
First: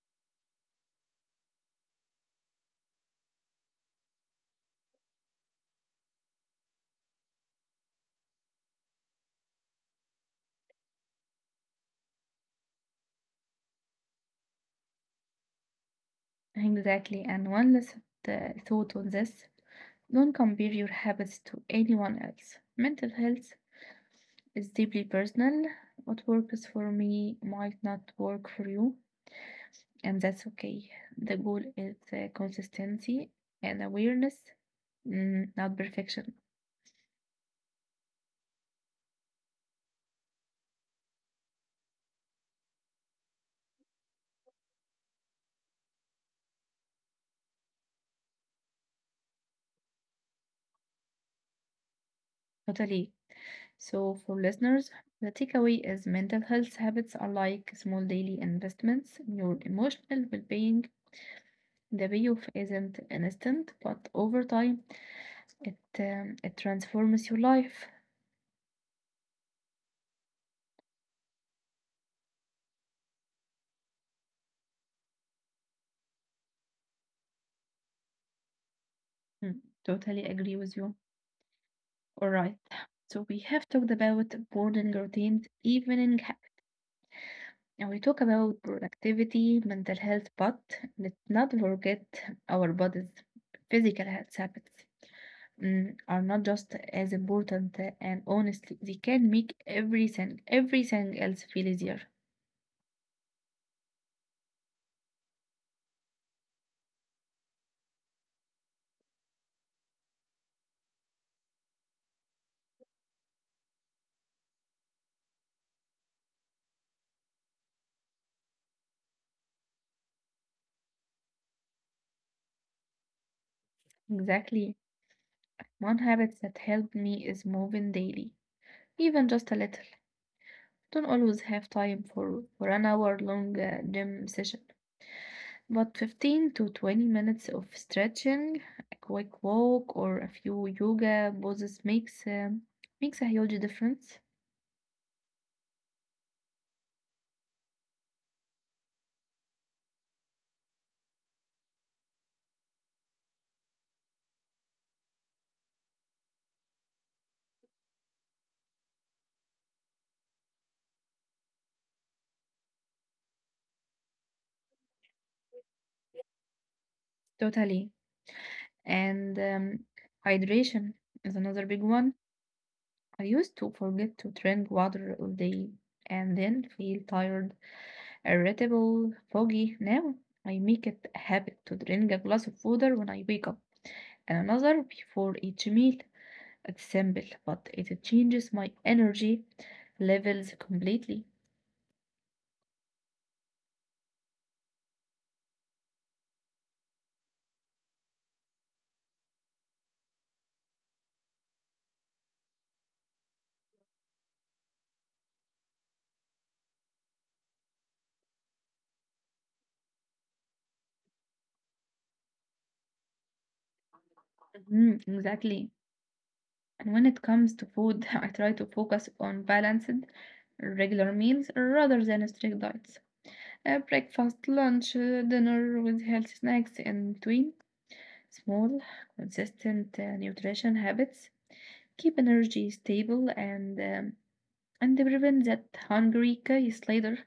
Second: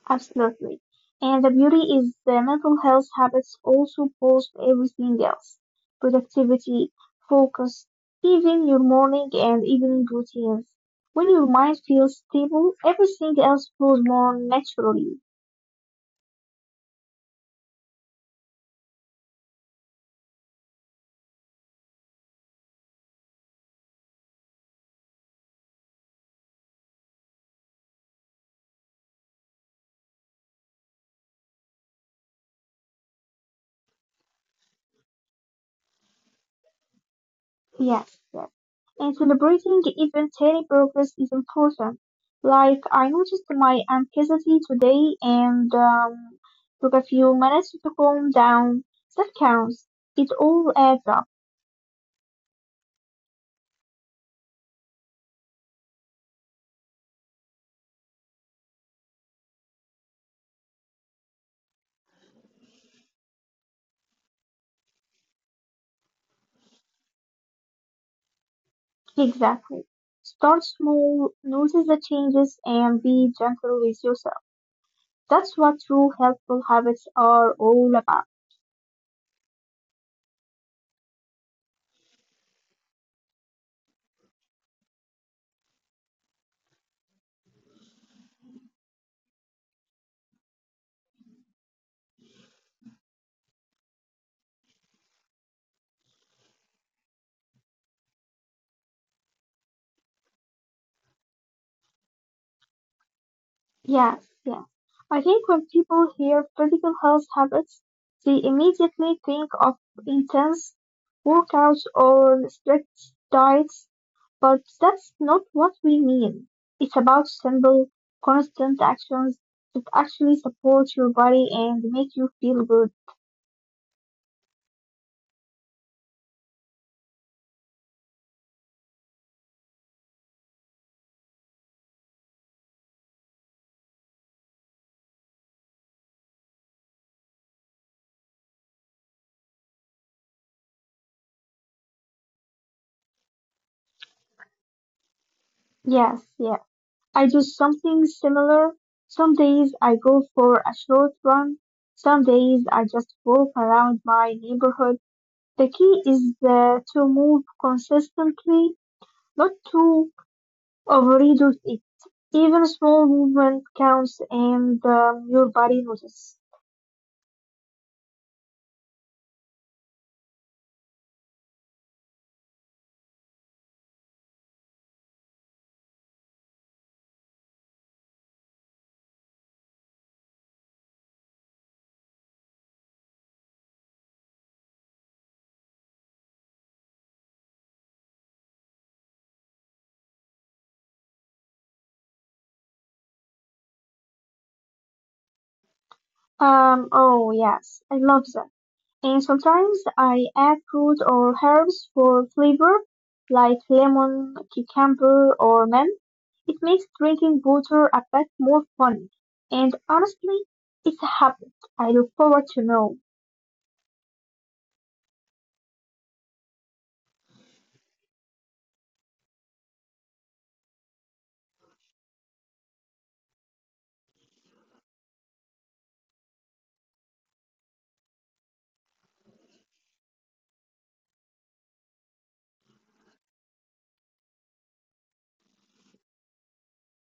Speaker 2: Absolutely. And the beauty is the mental health habits also boost everything else. Productivity, focus, even your morning and evening routines. When your mind feels stable, everything else flows more naturally.
Speaker 1: Exactly, and one last thought on this: don't compare your habits to anyone else. Mental health, it's deeply personal. What works for me might not work for you, and that's okay. The goal is consistency and awareness, mm, not perfection.
Speaker 2: Yes, yes. And celebrating even tiny progress is important. Like, I noticed my anxiety today and took a few minutes to calm down. That counts. It all adds up.
Speaker 1: Totally. So, for listeners, the takeaway is mental health habits are like small daily investments in your emotional well being. The payoff isn't instant, but over time, it transforms your life.
Speaker 2: Exactly. Start small, notice the changes, and be gentle with yourself. That's what true helpful habits are all about.
Speaker 1: Mm, totally agree with you. Alright, so we have talked about morning routines, evening habits, and we talk about productivity, mental health, but let's not forget our body's physical health habits mm, are not just as important, and honestly, they can make everything else feel easier.
Speaker 2: Yes, yes. I think when people hear physical health habits, they immediately think of intense workouts or strict diets, but that's not what we mean. It's about simple, constant actions that actually support your body and make you feel good.
Speaker 1: Exactly. One habit that helped me is moving daily, even just a little. Don't always have time for an hour long gym session. But 15 to 20 minutes of stretching, a quick walk, or a few yoga poses makes a huge difference.
Speaker 2: Yes, yeah. I do something similar. Some days I go for a short run. Some days I just walk around my neighborhood. The key is to move consistently, not to overdo it. Even small movement counts and your body notices.
Speaker 1: Totally. And hydration is another big one. I used to forget to drink water all day and then feel tired, irritable, foggy. Now I make it a habit to drink a glass of water when I wake up and another before each meal. It's simple, but it changes my energy levels completely.
Speaker 2: Oh yes, I love that. And sometimes I add fruit or herbs for flavor, like lemon, cucumber, or mint. It makes drinking water a bit more fun. And honestly, it's a habit I look forward to know.
Speaker 1: Mhm, exactly. And when it comes to food, I try to focus on balanced, regular meals rather than strict diets. Breakfast, lunch, dinner with healthy snacks in between. Small, consistent nutrition habits keep energy stable and they prevent that hungry case later.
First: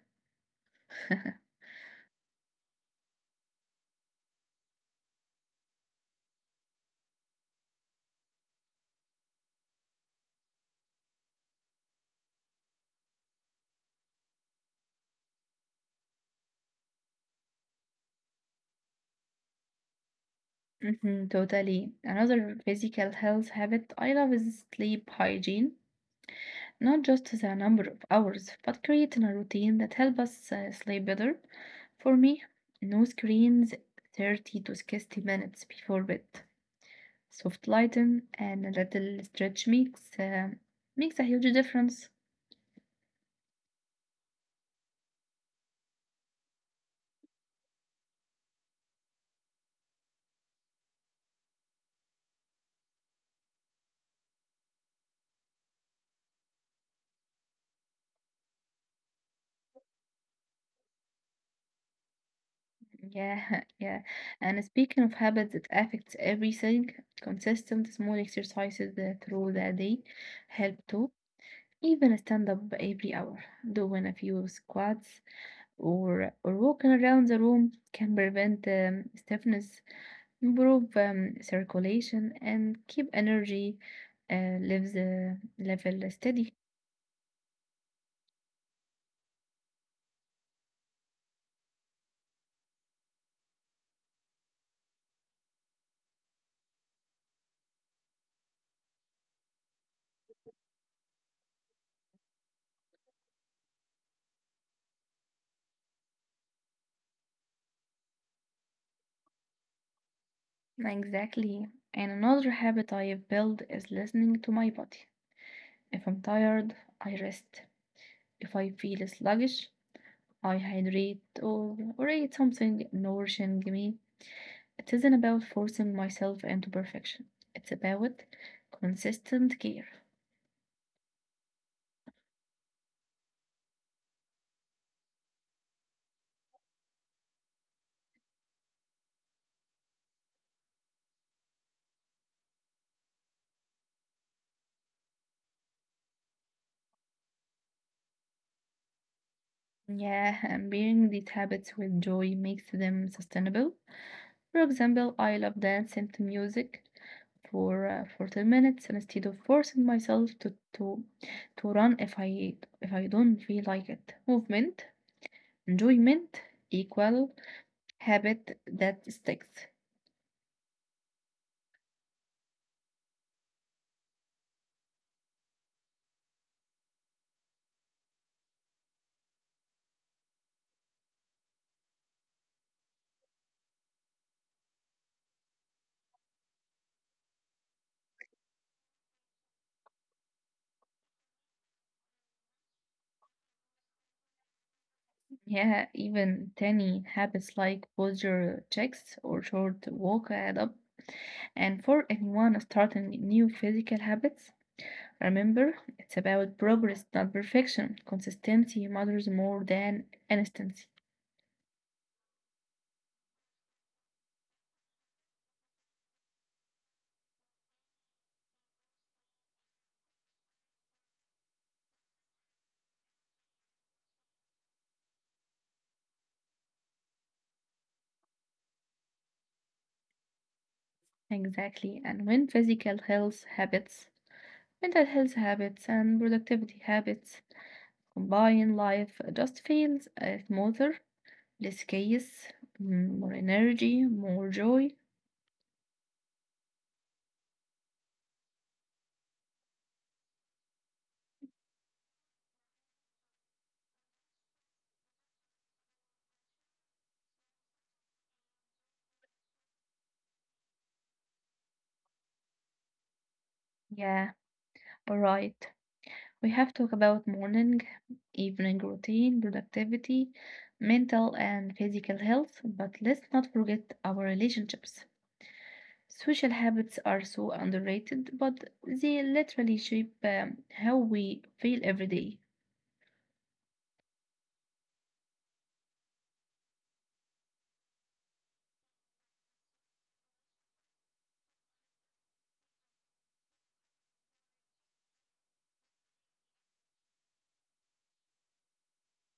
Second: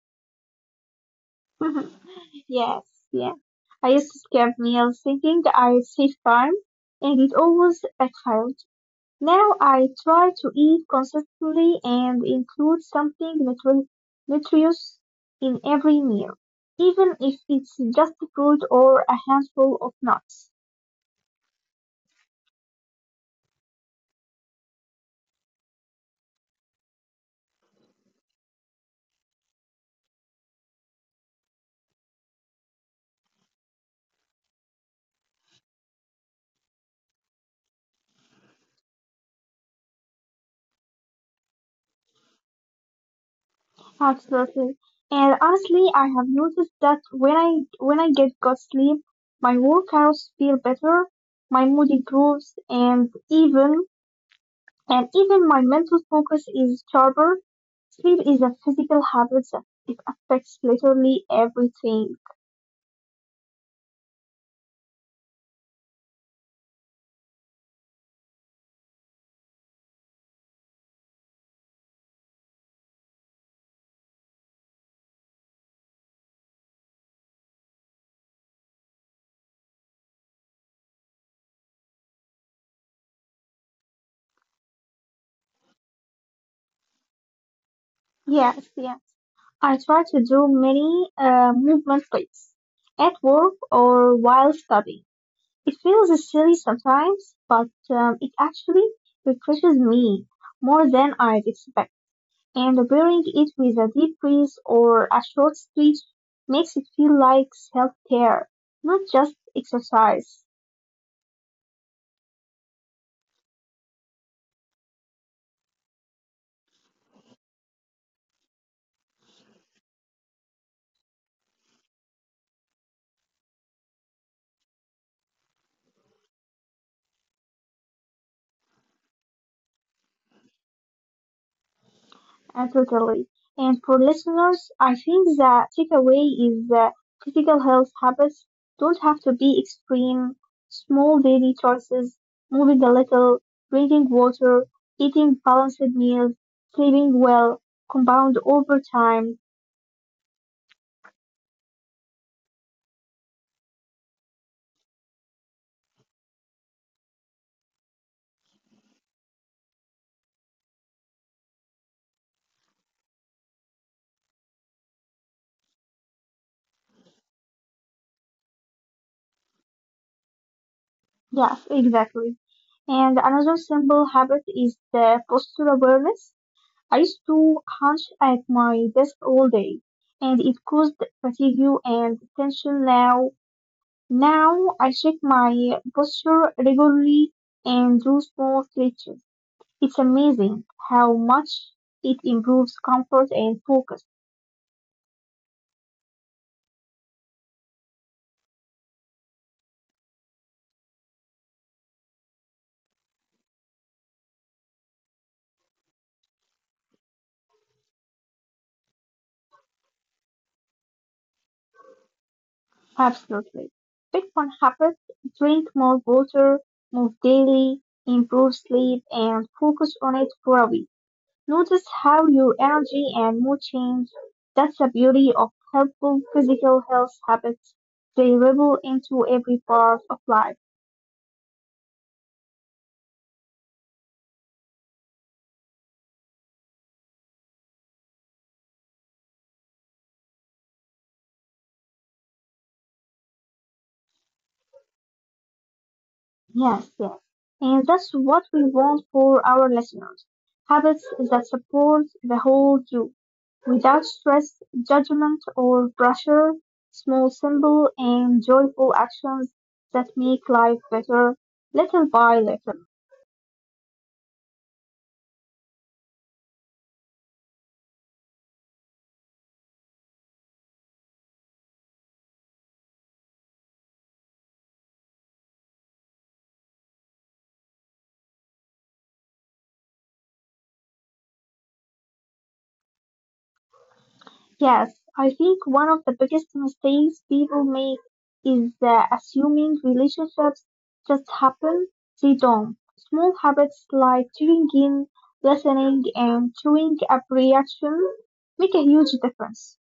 Speaker 2: Yes, yeah. I used to skip meals thinking I'd save time, and it always backfired. Now I try to eat consistently and include something nutritious in every meal, even if it's just fruit or a handful of nuts.
Speaker 1: Mhm, totally. Another physical health habit I love is sleep hygiene. Not just the number of hours, but creating a routine that helps us sleep better. For me, no screens 30 to 60 minutes before bed. Soft lighting and a little stretch makes a huge difference.
Speaker 2: Absolutely. And honestly, I have noticed that when I get good sleep, my workouts feel better, my mood improves, and even my mental focus is sharper. Sleep is a physical habit. It affects literally everything.
Speaker 1: Yeah, yeah. And speaking of habits that affects everything, consistent small exercises through the day help too. Even stand up every hour, doing a few squats or walking around the room can prevent stiffness, improve circulation, and keep energy lives level steady.
Speaker 2: Yes, yes. I try to do many movement plays at work or while studying. It feels silly sometimes, but it actually refreshes me more than I'd expect. And pairing it with a deep breath or a short stretch makes it feel like self-care, not just exercise.
Speaker 1: Exactly. And another habit I've built is listening to my body. If I'm tired, I rest. If I feel sluggish, I hydrate or eat something nourishing me. It isn't about forcing myself into perfection. It's about consistent care.
Speaker 2: Totally. And for listeners, I think the takeaway is that critical health habits don't have to be extreme. Small daily choices, moving a little, drinking water, eating balanced meals, sleeping well, compound over time.
Speaker 1: Yeah, and pairing these habits with joy makes them sustainable. For example, I love dancing to music for 40 minutes instead of forcing myself to run if I don't feel like it. Movement, enjoyment equal habit that sticks.
Speaker 2: Yes, exactly. And another simple habit is the posture awareness. I used to hunch at my desk all day, and it caused fatigue and tension now. Now I check my posture regularly and do small stretches. It's amazing how much it improves comfort and focus.
Speaker 1: Yeah, even tiny habits like posture checks or short walk add up. And for anyone starting new physical habits, remember it's about progress, not perfection. Consistency matters more than instancy.
Speaker 2: Absolutely. Pick one habit, drink more water, move daily, improve sleep, and focus on it for a week. Notice how your energy and mood change. That's the beauty of helpful physical health habits. They ripple into every part of life.
Speaker 1: Exactly. And when physical health habits, mental health habits, and productivity habits combine, life just feels smoother, less chaos, mm, more energy, more joy.
Speaker 2: Yes, yes. And that's what we want for our listeners. Habits that support the whole you without stress, judgment, or pressure. Small, simple, and joyful actions that make life better little by little.
Speaker 1: Yeah, all right. We have talked about morning, evening routine, productivity, mental and physical health, but let's not forget our relationships. Social habits are so underrated, but they literally shape how we feel every day.
Speaker 2: Yes, I think one of the biggest mistakes people make is assuming relationships just happen. They don't. Small habits like tuning in, listening, and showing up reaction make a huge difference.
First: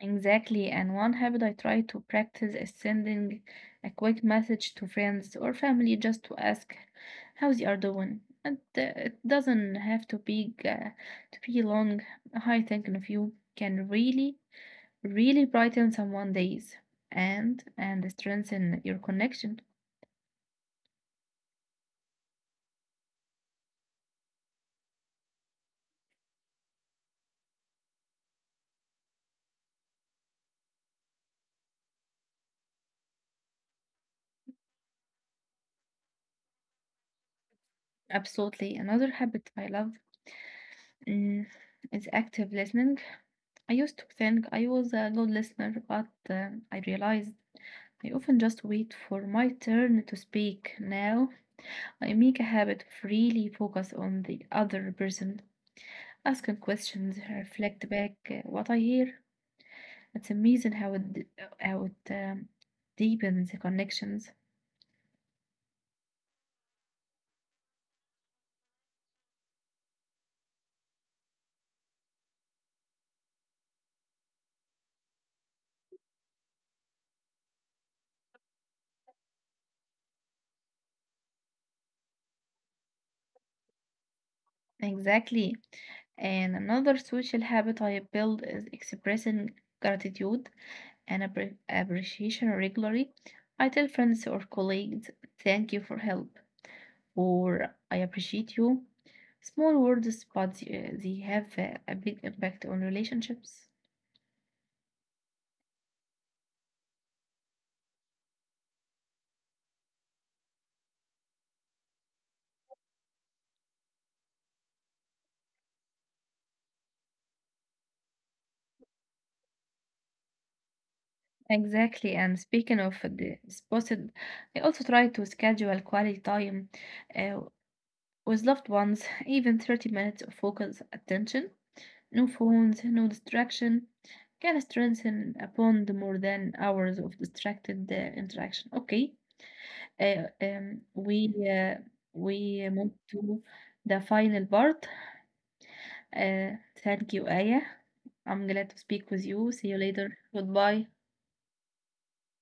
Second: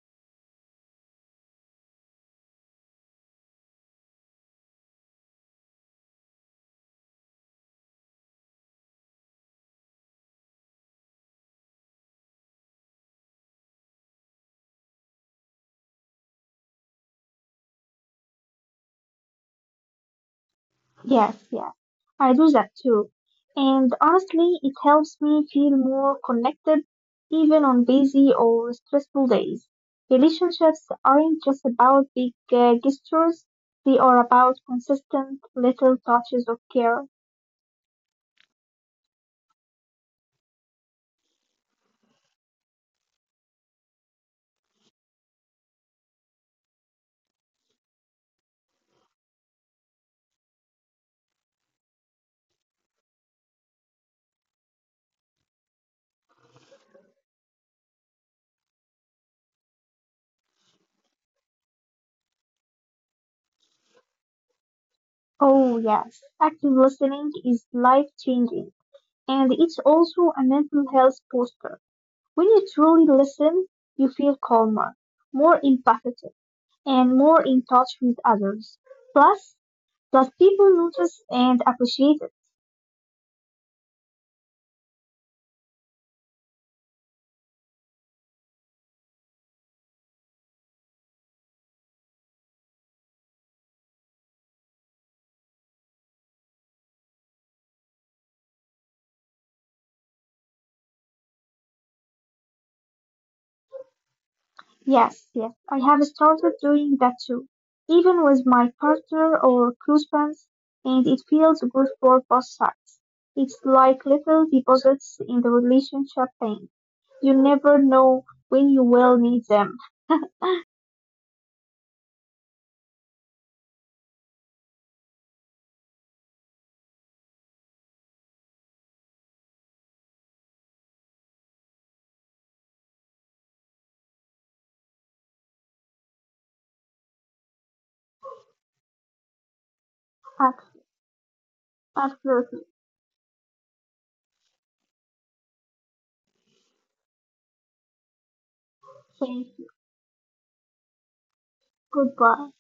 Speaker 1: Exactly, and one habit I try to practice is sending a quick message to friends or family just to ask how they are doing. And it doesn't have to be long. Hi, thinking of you can really, really brighten someone's days and strengthen your connection.
Speaker 2: Yes, yes, I do that too. And honestly, it helps me feel more connected even on busy or stressful days. Relationships aren't just about big gestures, they are about consistent little touches of care.
Speaker 1: Absolutely, another habit I love mm, is active listening. I used to think I was a good listener, but I realized I often just wait for my turn to speak. Now I make a habit of really focus on the other person, asking questions, reflect back what I hear. It's amazing how it deepens the connections.
Speaker 2: Oh yes, active listening is life changing, and it's also a mental health booster. When you truly listen, you feel calmer, more empathetic, and more in touch with others. Plus, that people notice and appreciate it.
Speaker 1: Exactly. And another social habit I build is expressing gratitude and appreciation regularly. I tell friends or colleagues, thank you for help, or I appreciate you. Small words, but they have a big impact on relationships.
Speaker 2: Yes, yes, I have started doing that too, even with my partner or close friends, and it feels good for both sides. It's like little deposits in the relationship bank. You never know when you will need them.
Speaker 1: Exactly, and speaking of the disposed, I also try to schedule quality time uh, with loved ones, even 30 minutes of focused attention. No phones, no distraction can strengthen a bond more than hours of distracted interaction. Okay, uh,
Speaker 2: Ab-
Speaker 1: um, we uh,
Speaker 2: Absolutely.
Speaker 1: we move to the final part. Uh, Thank you, Aya. I'm glad to speak with
Speaker 2: Thank you.
Speaker 1: you. See you later. Goodbye.
Speaker 2: Goodbye.